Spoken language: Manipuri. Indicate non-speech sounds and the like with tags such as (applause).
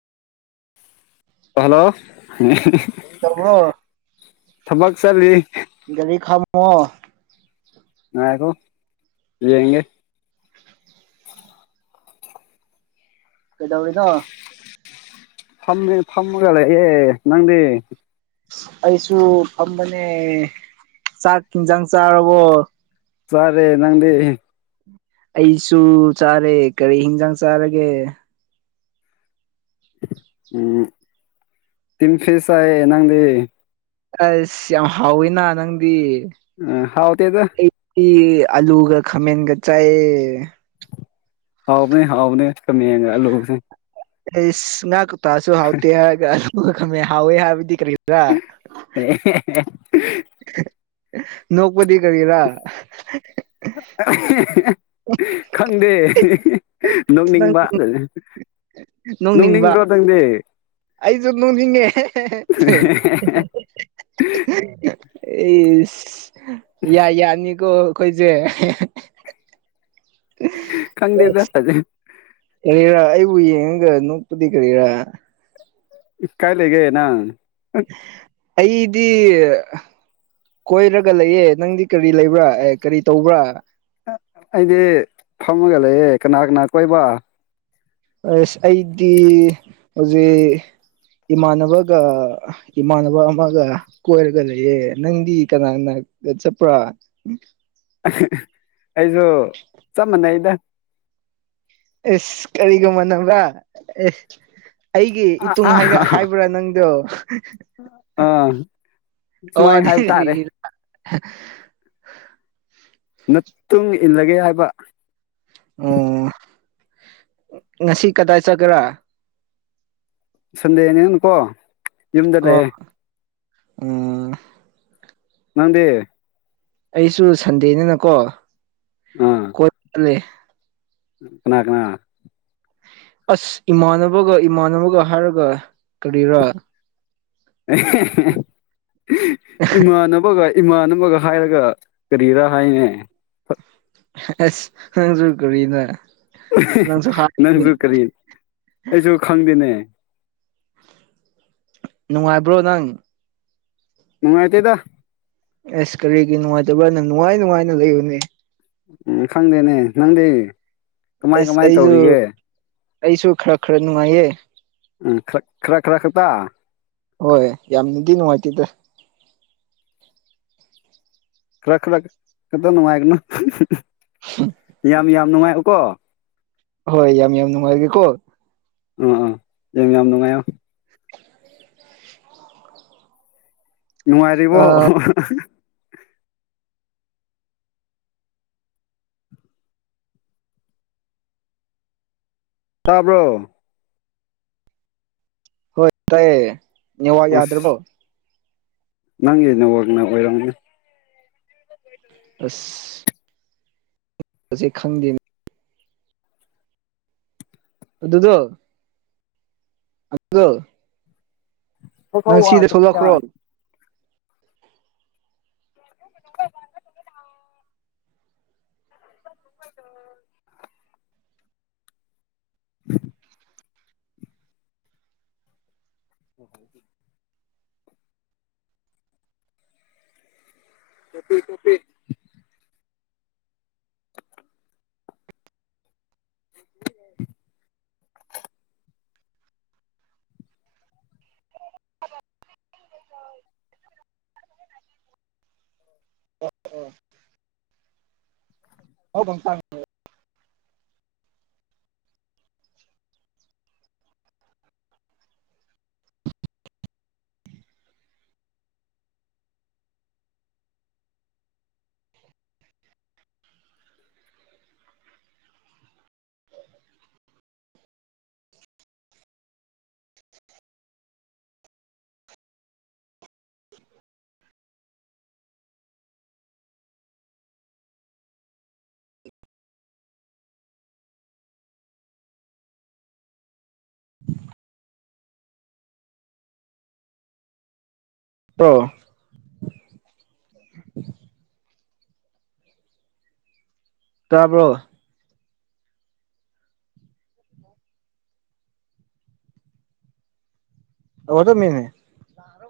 ꯍꯜꯂꯣ ꯇꯧꯕ꯭ꯔꯣ ꯊꯕꯛ ꯆꯠꯂꯤ ꯒꯥꯔꯤ ꯈꯥꯝꯃꯣ ꯉꯥꯏꯈꯣ ꯂꯦꯡꯉꯦ ꯀꯩꯗꯧꯔꯤꯅꯣ ꯐꯝꯃꯦ ꯐꯝꯃꯒ ꯂꯩꯌꯦ ꯅꯪꯗꯤ ꯑꯩꯁꯨ ꯐꯝꯕꯅꯦ ꯆꯥꯛ ꯏꯪꯖꯥꯡ ꯆꯥꯔꯕꯣ ꯆꯥꯔꯦ ꯅꯪꯗꯤ ꯑꯩꯁꯨ ꯆꯥꯔꯦ ꯀꯔꯤ ꯍꯤꯟꯖꯥꯡ ꯆꯥꯔꯒꯦ ꯎꯝ ꯇꯤꯟ ꯐꯤꯁ ꯆꯥꯏꯌꯦ ꯅꯪꯗꯤ ꯑꯁ ꯌꯥꯝ ꯍꯥꯎꯋꯤꯅ ꯅꯪꯗꯤ ꯎꯝ ꯍꯥꯎꯇꯦꯗ ꯑꯂꯨꯒ ꯈꯥꯃꯦꯟꯒ ꯆꯥꯏꯑꯦ ꯍꯥꯎꯕꯅꯦ ꯍꯥꯎꯕꯅꯦ ꯀꯃꯦꯟꯒ ꯑꯂꯨꯒ ꯏꯁ ꯉꯥ ꯀꯧꯇꯥꯁꯨ ꯍꯥꯎꯇꯦ ꯍꯥꯏꯔꯒ ꯑꯂꯨꯒ ꯈꯥꯃꯦꯟꯒ ꯥꯍꯥꯎꯋꯦ ꯍꯥꯏꯕꯗꯤ ꯀꯔꯤꯔ (unintelligible) ꯅꯣꯡꯄꯗꯤ ꯀꯔꯤꯔ (unintelligible) ꯈꯪꯗꯦ ꯅꯪ ꯅꯣꯛꯅꯤꯡꯕꯥ ꯅꯣꯛꯅꯤꯡꯕ ꯅꯣꯛꯅꯤꯡꯗ꯭ꯔꯣ ꯅꯪꯗꯤ ꯑꯩꯁꯨ ꯅꯣꯛꯅꯤꯡꯉꯦ ꯏꯁ ꯌꯥ ꯌꯥꯅꯤꯀꯣ ꯑꯩꯈꯣꯏꯁꯦ ꯈꯪꯗꯦꯗ ꯑꯗ ꯀꯔꯤꯔꯥ ꯑꯩꯕꯨ ꯌꯦꯡꯉꯒ ꯅꯣꯛꯄꯗꯤ ꯀꯔꯤꯔꯥ ꯀꯥꯏꯂꯩꯒꯦ ꯅꯪ ꯑꯩꯗꯤ ꯀꯣꯏꯔꯒ ꯂꯩꯌꯦ ꯅꯪꯗꯤ ꯀꯔꯤ ꯂꯩꯕ꯭ꯔꯥ ꯑꯦ ꯀꯔꯤ ꯇꯧꯕ꯭ꯔꯥ ꯑꯩꯗꯤ ꯐꯝꯃꯒ ꯂꯩꯌꯦ ꯀꯅꯥ ꯀꯅꯥ ꯀꯣꯏꯕ ꯑꯩꯁ ꯑꯩꯗꯤ ꯍꯧꯖꯤꯛ ꯏꯃꯥꯟꯅꯕꯒ ꯏꯃꯥꯟꯅꯕ ꯑꯃꯒ ꯀꯣꯏꯔꯒ ꯂꯩꯌꯦ ꯅꯪꯗꯤ ꯀꯅꯥꯅꯒꯤꯗ ꯆꯠꯄ꯭ꯔꯥ ꯑꯩꯖꯨ ꯆꯞ ꯃꯥꯟꯅꯩꯗ ꯏꯁ ꯀꯔꯤꯒ ꯃꯅꯥꯕ꯭ꯔꯥ ꯑꯦ ꯑꯩꯒꯤ ꯑꯥ ꯏꯇꯨꯡ ꯑꯥ ꯍꯥꯏꯅ ꯍꯥꯏꯕ꯭ꯔꯥ ꯅꯪꯗꯣ ꯑꯥ ꯁꯨꯃꯥꯏꯅ ꯑꯣꯗꯤ ꯍꯥꯏꯕ ꯇꯥꯔꯦ (unintelligible) ꯅꯇꯨꯡ ꯏꯜꯂꯒꯦ ꯍꯥꯏꯕ ꯑꯣ ꯉꯁꯤ ꯀꯗꯥꯏ ꯆꯠꯀꯦꯔꯥ ꯁꯟꯗꯦꯅꯤꯅꯥꯀꯣ ꯌꯨꯝꯗ ꯑꯣ ꯂꯩꯌꯦ ꯎꯝ ꯅꯪꯗꯤ ꯑꯩꯁꯨ ꯁꯟꯗꯦꯅꯤꯅꯀꯣ ꯑꯥ ꯀꯣꯏ ꯂꯦ ꯀꯅꯥ ꯀꯅꯥ ꯑꯁ ꯏꯃꯥꯟꯅꯕꯒ ꯏꯃꯥꯟꯅꯕꯒ ꯍꯥꯏꯔꯒ ꯀꯔꯤꯔꯥ ꯏꯃꯥꯟꯅꯕꯒ ꯏꯃꯥꯟꯅꯕꯒ ꯍꯥꯏꯔꯒ ꯀꯔꯤꯔꯥ ꯍꯥꯏꯅꯦ ꯑꯁ ꯅꯪꯁꯨ ꯀꯔꯤꯅ ꯅꯪꯁꯨ ꯅꯪꯁꯨ ꯍꯥꯏꯅꯤ ꯀꯔꯤ ꯑꯩꯁꯨ ꯈꯪꯗꯦꯅꯦ ꯅꯨꯡꯉꯥꯏꯕ꯭ꯔꯣ ꯅꯪ ꯅꯨꯡꯉꯥꯏꯇꯦꯗ ꯑꯦꯁ ꯀꯔꯤꯒꯤ ꯅꯨꯡꯉꯥꯏꯇꯕ꯭ꯔ ꯅꯪ ꯅꯨꯡꯉꯥꯏ ꯅꯨꯡꯉꯥꯏꯅ ꯂꯩꯌꯨꯅꯦ ꯎꯝ ꯈꯪꯗꯦꯅꯦ ꯅꯪꯗꯤ ꯀꯃꯥꯏ ꯑꯁ ꯀꯃꯥꯏ ꯑꯩꯁꯨ ꯇꯧꯔꯤꯒꯦ ꯑꯩꯁꯨ ꯈꯔ ꯈꯔ ꯅꯨꯡꯉꯥꯏꯌꯦ ꯎꯝ ꯈꯔ ꯈꯔ ꯈꯔ ꯈꯠꯇ ꯍꯣꯏ ꯌꯥꯝꯅꯗꯤ ꯅꯨꯡꯉꯥꯏꯇꯦꯗ ꯈꯔ ꯈꯔꯛ ꯈꯇ ꯅꯨꯉꯥꯏꯒꯅ‌ꯣ ꯌꯥꯝ ꯌꯥꯝ ꯅꯨꯉꯥꯏꯑ‌ꯣꯀꯣ ꯍꯣꯏ ꯌꯥꯝ ꯌꯥꯝ ꯅꯨꯡꯉꯥꯏꯒꯦꯀꯣ ꯑꯥ ꯑꯥ ꯌꯥꯝ ꯌꯥꯝ ꯅꯨꯡꯉꯥꯏꯌꯣ ꯅꯨꯡꯉꯥꯏꯔꯤꯕꯣ ꯇꯥꯕ꯭ꯔꯣ ꯍꯣꯏ ꯇꯥꯏꯌꯦ ꯅꯦꯋꯥꯛ ꯑꯁ ꯌꯥꯗ꯭ꯔꯕꯣ ꯅꯪꯒꯤ ꯅꯦꯋꯥꯛꯅ ꯑꯣꯏꯔꯝꯒꯅꯤ ꯑꯁ ꯍꯨꯖꯤꯛ ꯈꯪꯗꯦ ꯑꯗꯨꯗꯣ ꯑꯗꯨꯗꯣ ꯊꯧꯊꯧ ꯅꯪ ꯁꯤꯗ ꯋꯥꯗꯕ ꯌꯥ ꯊꯣꯂꯛꯈ꯭ꯔꯣ (unintelligible) (unintelligible) (inaudible) ꯀ‌ꯣꯞꯄꯤ ꯀ‌ꯣꯞꯄꯤ (inaudible) (unintelligible) (unintelligible) (inaudible) ꯇꯣ ꯇꯥꯕ꯭ꯔꯣ ꯇꯧꯔꯗꯝꯅꯤꯅ‌ꯦ